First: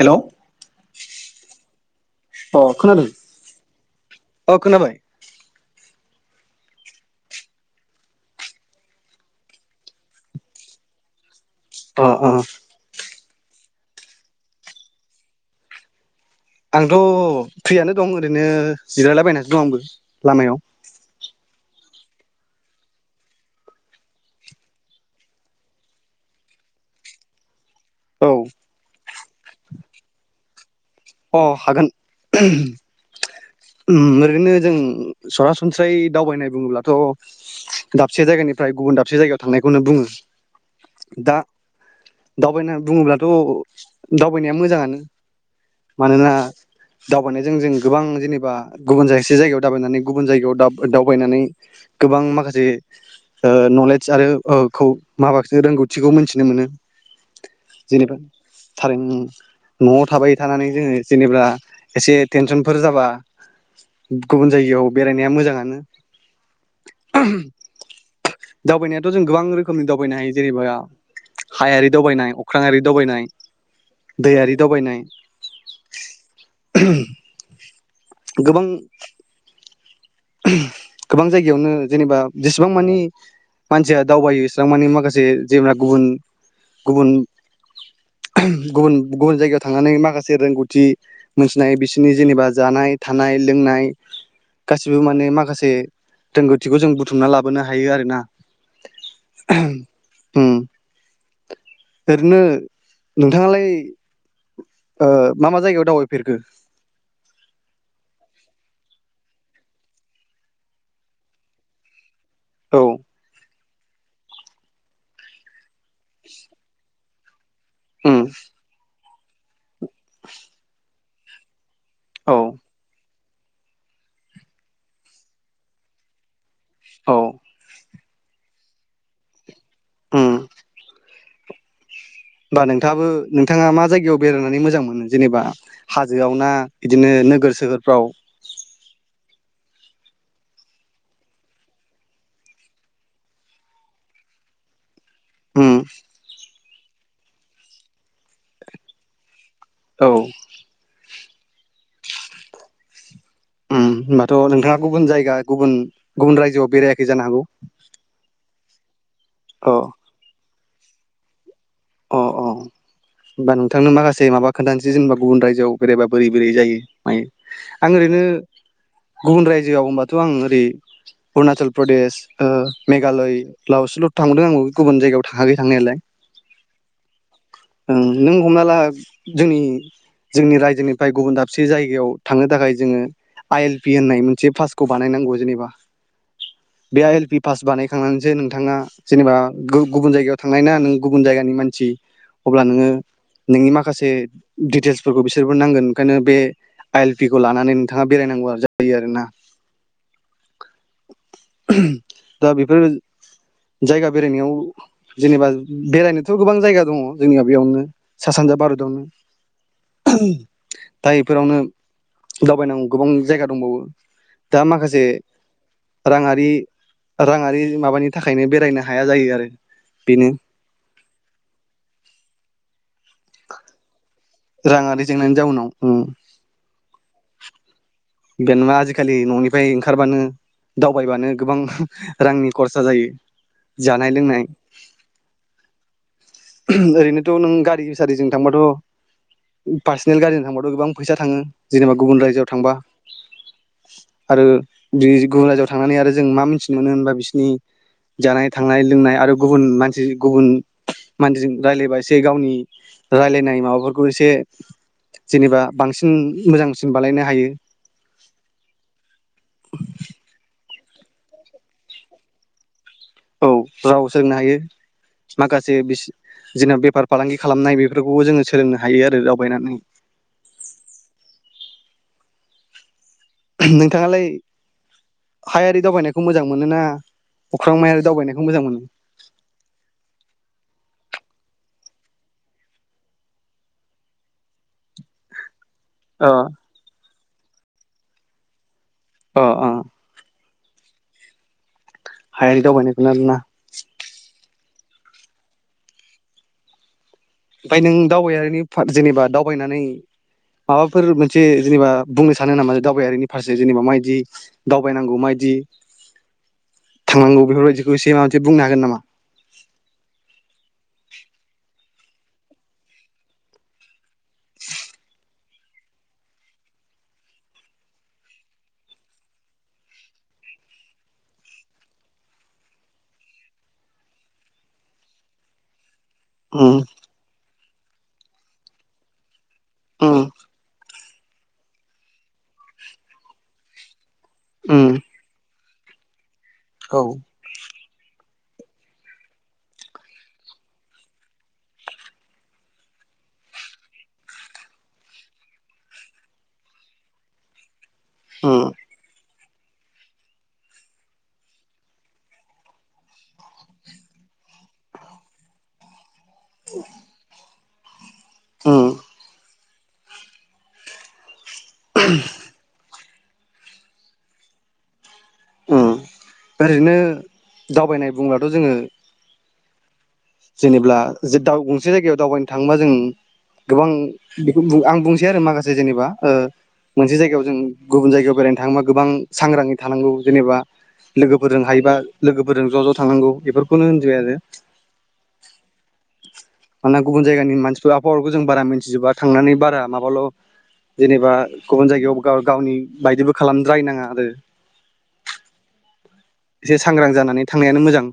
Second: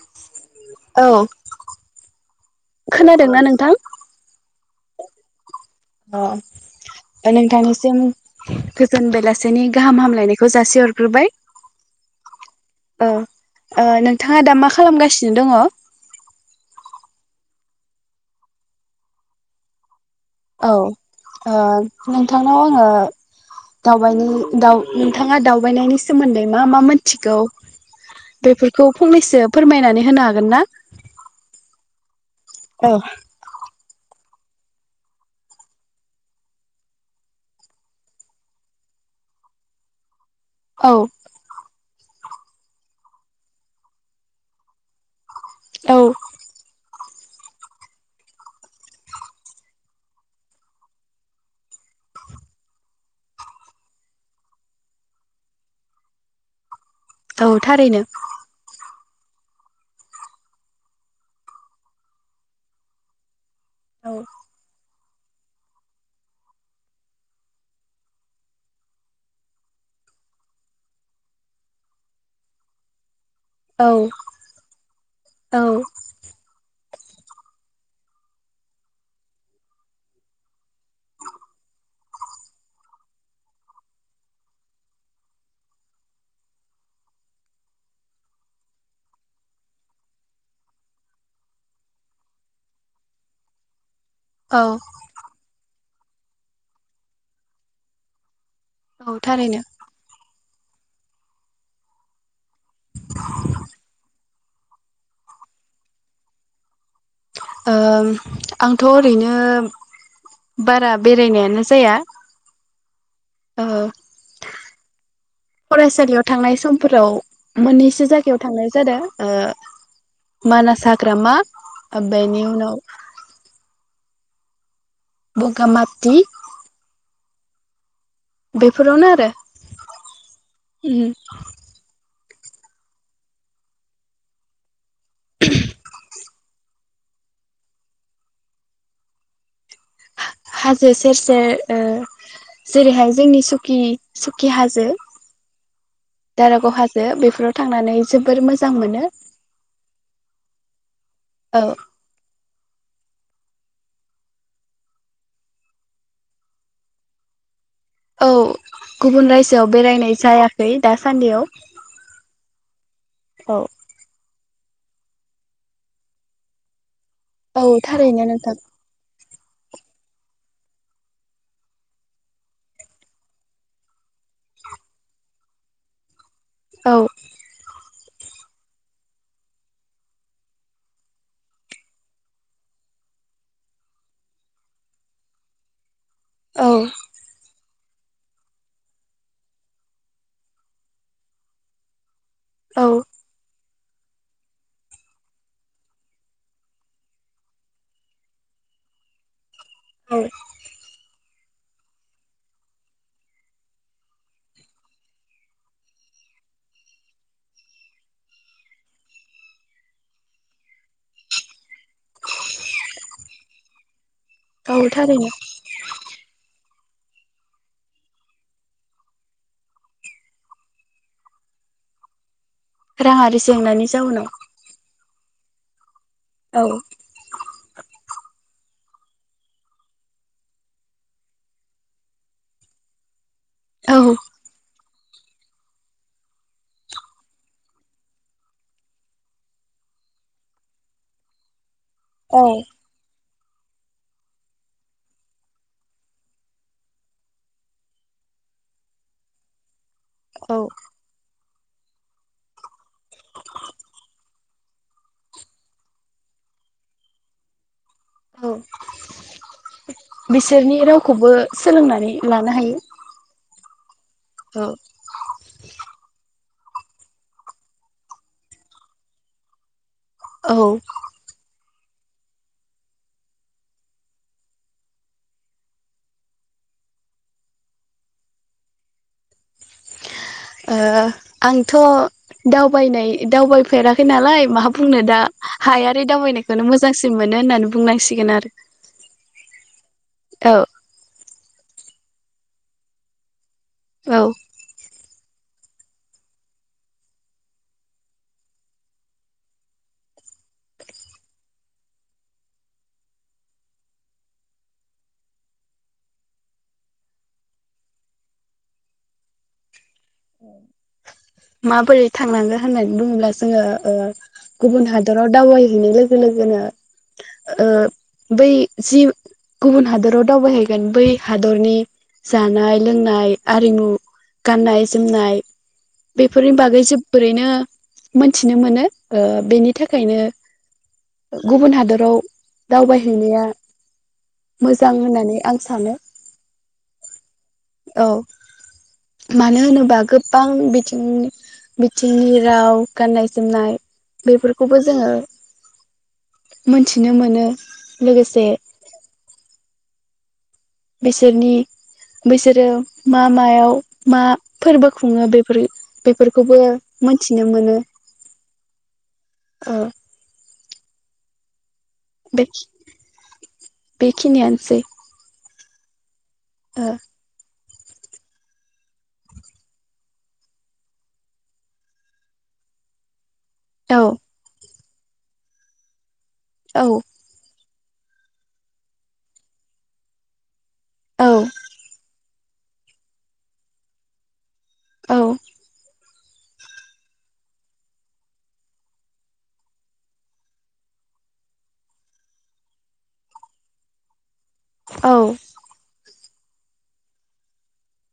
Hello Om औ अ खोनादों खोनादोंना नोंथां? अ खोनाबाय अ नोंथांनिसिम गोजोन बेलासेनि गाहाम हामलायनायखौ जासिहरग्रोबाय। अ अ अ अ नोंथाङा दा मा खालामगासिनो दङ? आंथ' फ्रियानो दं ओरैनो जिरायला बायनानैसो दं आंबो। लामायाव औ ओ नोंथांनाव आङो दावबायनायनि दाव नोंथाङा दावबायनायनि सोमोन्दै मा मा मोनथिगौ? औ बेफोरखौ फंनैसो फोरमायनानै होनो हागोन ना? अ हागोन औ उम ओरै रैनो जों सरासनस्रायै दावबायनाय बुङोब्लाथ' दाबसे जायगानिफ्राय गुबुन दाबसे जायगायाव थांनायखौनो बुङो। औ दा दावबायनाय बुङोब्लाथ दावबायनाया मोजाङानो मानोना दावबायनायजों जों गोबां जेनेबा गुबुन जाबसे जायगायाव दाव दावबायनानै गुबुन जायगायाव दावबायनानै गोबां माखासे ओ नलेज आरो खौ माबासिनो रोंगौथिखौ मोनथिनो मोनो औ थारैनो जेनेबा थारैनो नआव थाबाय थानानै जोङो जेनेबा एसे टेनसनफोर जाबा औ गुबुन जायगायाव बेरायनाया मोजाङानो दावबायनायाथ जों गोबां रोखोमनि दावबायनो हायो जेनेबा हायारि दावबायनाय अख्रांयारि दावबायनाय औ दैयारि दावबायनाय औ गोबां गोबां जायगायावनो जेनेबा जेसेबां मानि मानसिया दावबायो एसेबां मानि माखासे जेन गुबुन गुबुन गुबुन गुबुन जायगायाव थांनानै माखासे रोंगौथि मोनथिनाय बिसोरनि जेनेबा जानाय थानाय लोंनाय औ ने माखासे रोंगौथिखौ जों बुथुमना लाबोनो हायो आरोना औ थारैनो ओम ओरोनो नोंथाङालाय ओ मा मा जायगायाव दावबायफेरखो? ओम आंथ ओरैनो बारा बेरायनायानो जाया औ ओहो फरायसालियाव थांनाय समफोराव मोननैसो उम जायगायाव थांनाय जादों ओ मानास हाग्रामा औ बेनि उनाव बगामाथि औ बेफोरावनो आरो उम [unintelligible] [inaudible] होमबा नोंथाङाबो नोंथाङा मा जायगायाव बेरायनानै मोजां मोनो जेनेबा हाजोआव ना बिदिनो नोगोर सोहोरफ्राव? हा-हाजो सेर सेर ओ जेरैहाय जोंनि सुखि सुखि हाजो उम रागाव हाजो बेफोराव थांनानै जोबोर मोजां मोनो औ औ उम होमबाथ नोंथाङा गुबुन जायगा गुबुन गुबुन रायजोआव बेरायाखै जानो हागौ? औ गुबुन रायजोआव बेरायनाय जाया हैै दासान्दिआव अह-अह होमबा नोंथांनो माखासे माबा खोन्थानोसै जेनेबा गुबुन रायजोआव बेरायबा बोरै-बोरै जायो मायो औ आं ओरैनो थारैनो नोंथाखो गुबुन रायजोआव होमबाथ आं ओरै अरुणाचल प्रदेश ओ मेघालय लावसोल' थांदों आं गुबुन जायगायाव थाङाखै थांनायालाय औ उम नों हमना ला जोंनि-जोंनि रायजोनिफ्राय गुबुन दाबसे जायगायाव थांनो थाखाय जोङो आइ एल पि होननाय मोनसे पासखौ बानायनांगौ जेनेबा औ बे आइ एल पि फास बानाय थांनानैसो नोंथाङा जेनेबा गु गुबुन जायगायाव थांनाय ना नों गुबुन जाय नि मानसि अब्ला औ नोंङो नोंनि माख माखासे दिटेल्सफोरखौ बिसोरबो नांगोन ओंखायनो बे आइ एल पि खौ लानानै नोंथाङा बेरायनांगौआ जायो आरो ना औ दा बेफोर जायगा बेरायनायाव जेनेबा बेरायनो थ गोबां जायगा दंङ जोंनिया बेयावनो सा सानजा ओहोम भारतआवनो दा बेफोरावनो दावबायनांगौ गोबां जायगा दंबावो दा औ माखासे थारैनो रांङारि रांङारि माबानि थाखायनो बेरायनो हाया जायो आरो बेनो रांङारि जेंनानि जाउनाव रांङारि जेंनानि जाउनाव उम औ बेेनोबा नंङा आजिखालि ननिफ्राय ओंखारबानो दावबायबानो गोबां रांनि खरसा जायो औ जानाय लोंनाय ओहोम ओरैनोथ नों गारि सारिजों थांबाथ पार्सनेल गारिजों थांबाथ गोबां फैसा थांङो जेनेबा गुबुन औ रायजोआव थांबा आरो बि गुबुन रायजोआव थांनानै आरो जों मा मिथिनो मोनो होनबा बिसोरनि जानाय थांनाय लोंनाय आरो गुबुन मान जि गुबुन औ जों रायलायबा एसे गावनि रायलायनाय माबाफोरखौ एसे जेनेबा बांसिन मोजांसिन बालायनो हायो औ बिसोरनि राव खौबो सोलोंनानै लानो हायो औ राव सोलोंनो हायो औ माखासे बिसि जेनब बेफार फालांगि खालामनाय बेफोरखौबो जोंङो सोलोंनो हायो आरो दावबायनानै औ नोंथाङालाय हायारि दावबायनायखौ मोजां मोनो ना अख्रां मायारि दावबायनायखौ मोजां मोनो ओ आंथ दावबायनाय दावबायफेराखै नालाय मा बुंनो दा हायारि अ दावायनायखौ मोजांसिन मोनो होननानै बुंनांसिगोन आरो अ अ औ हायारि दावबायनायखौ [unintelligible] औ ओमफ्राय नों दावबायारिनि जेनेबा दावबायनानै माबाफोर मोनसे जेनेबा बुंनो सानो नामा दावबायारिनि फारसे जेनेबा माबायदि दावबायनांगौ माबदि थांनांगौ बेफोरबायदिखौ एसे माबा मोनसे बुंनो हागोन नामा? माबोरै थांनांगोन होननानै बुङोब्ला जोङो ओ गुबुन हादराव दावबायहैनाय लोगो लोगोनो ओ बै जि गुबुन हादराव दावबायहैगोन बै हादरनि जानाय लोंनाय आरिमु गाननाय जोमनाय बेफोरनि बागै उम जोबोरैनो मोनथिनो मोनो ओ बेनि थाखायनो उम गुबुन हादराव दावबायहैनाया मोजां होननानै आं सानो। औ औ मानो होनोबा गोबां बिथि उम बिथिंनि राव गाननाय जोमनाय बेफोरखौबो जोङो मोनथिनो मोनो लोगोसे उम बिसोरनि बिसोरो मा मायाव मा फोरबो खुङो बेफोर बेफोरखौबो मोनथिनो मोनो उम बेखि बेखिनियानोसै उम ओ ओरैनो दावबायनाय बुंब्लाथ जोङो जेनेब्ला जिटा गंसे जायगायाव दावबायनो थाङोबा जों गोबां औ बेखौ बुं आं बुंसै आरो माखासे जेनेबा ओ औ मोनसे जायगायाव जों गुबुन जायगायाव बेरायनो थाङोबा गोबां सांग्राङै थानांगौ जेनेबा औ लोगोफोरजों हायोबा लोगोफोरजों ज ज थांनांगौ बेफोरखौनो होनजिबाय आरो औ मानो गुबुन जायगानि मानसिफोर आबहावाफोरखौ जों बारा मिथिजोबा थांनानै बारा माबाल जेनेबा गुबुन जायगायाव गाव गावनि बायदिबो खालामद्रायनाङा आरो औ एसे सांग्रां जानानै थांनायानो मोजां।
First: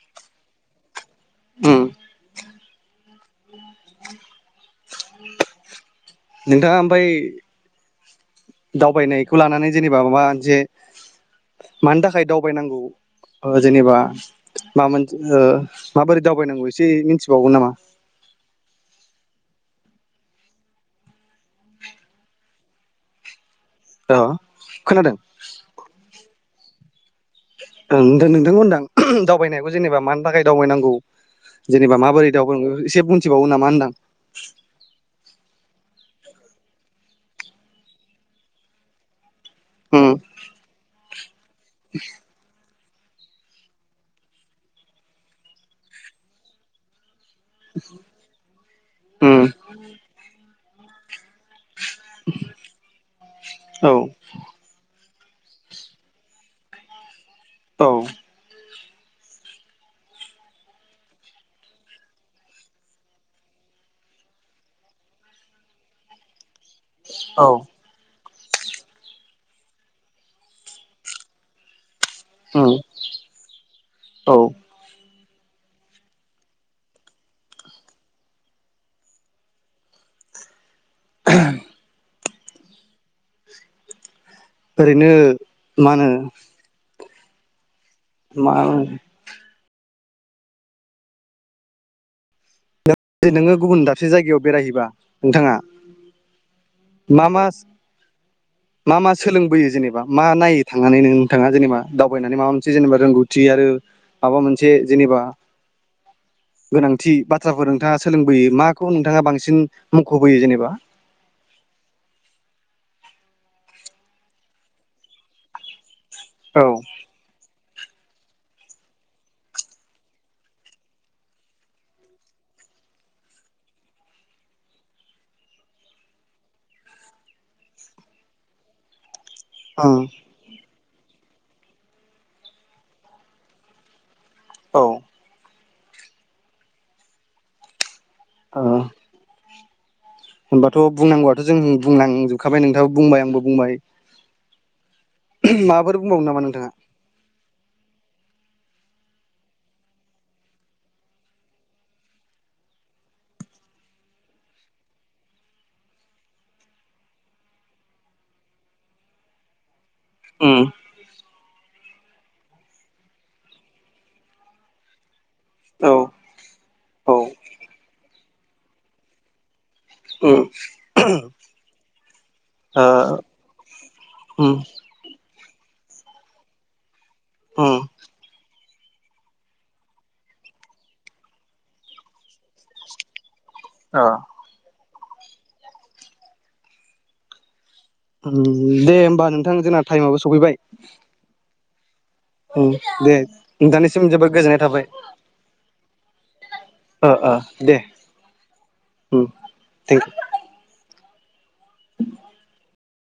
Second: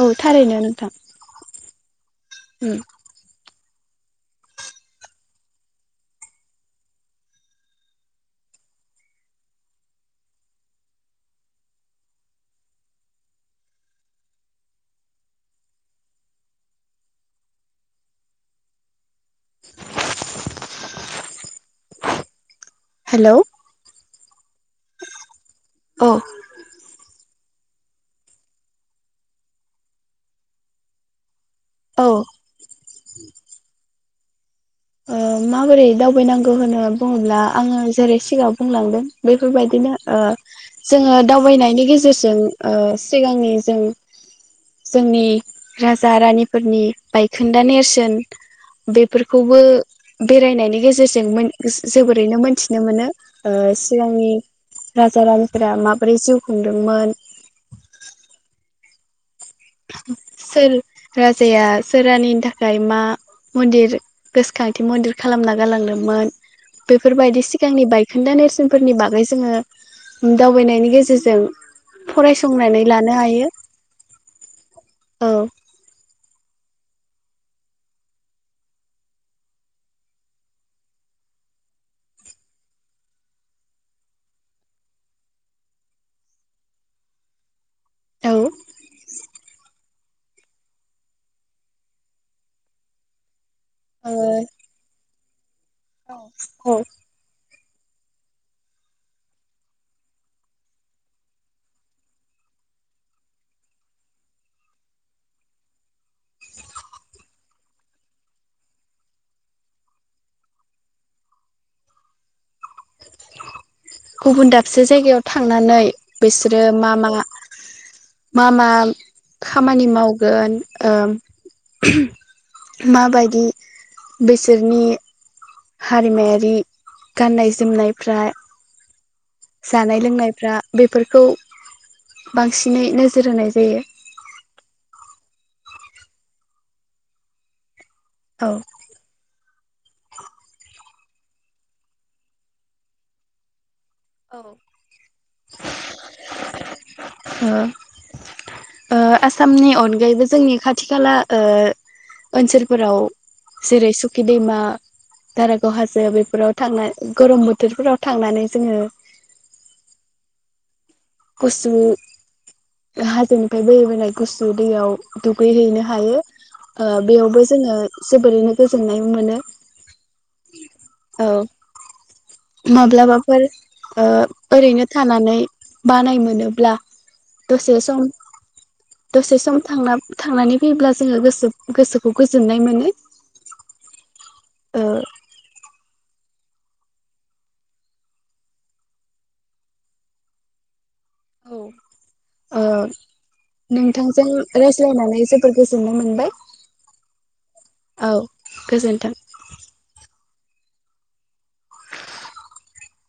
औ थारैनो नोंथां उ उ नोंथाङा ओमफाय दावबायनायखौ लानानै जेनेबा माबा मोनसे मानि थाखाय दावबायनांगौ ओ जेनेबा मा मोनसे ओ माबोरै दावबायनांगौ एसे मिथिबावगोन नामा? [inaudible] हेलौ ओ खोनादों? अ ओं थ नोंथां होनदां दावबायनायखौ जेनेबा मानि थाखाय दावबायनांगौ जेनेबा ओ माबोरै दावफोर एसे बुंथिबावनो नामा होनदां [inaudible] ओ माबोरै दावबायनांगौ होनना बुङोब्ला आङो जेरै सिगाङाव बुंलांदों बेफोरबायदिनो उम ओ जोङो दावबायनायनि गेजेरजों ओ सिगांनि जों जोंनि राजा रानिफोरनि बायखोन्दा नेरसोन बेफोरखौ उम ओ बे बेरायनायनि गेजेरजों मोन ओस जोबोरैनो मोनथिनो मोनो ओ औ सिगांनि राजा रानिफोरा माबोरै जिउ खुंदोंमोन औ सोर राजाया सोर रानिनि थाखाय मा मन्दिर गोसोखांथि मन्दिर खालामना गालांदोंमोन। बेफोरबायदि औ सिगांनि बाइक खिनदा नेरसोनफोरनि बागै जोङो दावबायनायनि गेजेरजों उम फरायसंनानै लानो हायो औ औ [unintelligible] ओरैनो मा होनो औ मा होनो ट्रेट नो गुबुन दाबसे जायगायाव बेरायहैबा नोंथाङा औ औ मा मा मा मा सोलोंबोयो जेनेबा मा नायो थांनानै नोंथाङा जेनेबा दावबायनानै माबा मोनसे जेनेबा रोंगौथि आरो माबा मोनसे जेनेबा गोनांथि बाथ्राफोर नोंथाङा सोलोंबोयो माखौ नोंथाङा बांसिन मख'बोयो जेनेबा गुबुन दाबसे जायगायाव थांनानै बिसोरो औ मा मा मा मा खामानि मावगोन ओम मा बायदि बिसोरनि हारिमायारि गाननाय जोमनायफ्रा जानाय ओं लोंनायफ्रा बेफोरखौ बांसिनै नोजोर होनाय जायो। औ औ ओ होनबाथ' बुंनांगौआथ' जों बुंलांजोबखाबाय नोंथाङाबो बुंबाय आंबो बुंबाय औ। माफोर बुंबावो नामा नोंथाङा? ओ - ओ आसामनि अनगायैबो जोंनि खाथि खाला ओ ओनसोलफोराव जेरै सुखि दैमा, दारागाव हाजो बेफोराव थांना गरम बोथोरफोराव थांनानै जोङो ओम। गुसु हाजोनिफ्राय बोहैबोनाय गुसु दैयाव दुगैहैनो औ हायो ओ बेयावबो जोङो जोबोरैनो गोजोननाय मोनो औ औ। माब्लाबाफोर ओ उम ओरैनो थानानै बानाय मोनोब्ला ओ दसे उम सम दसे सम थांना - थांनानै फैब्ला जोङो गोसो- गोसोखौ गोजोननाय मोनो। अ। ओ। उम दे होमबा नोंथां जोंना टाइमाबो सफैबाय। औ ओ दे नोंथांनिसिम नोंथांजों जोबोद गोजोननाय थाबाय रायज्लायनानै जोबोर गोजोननाय मोनबाय ओ - ओ दे औ गोजोन्थों। ओम थेंक इउ। [unintelligible]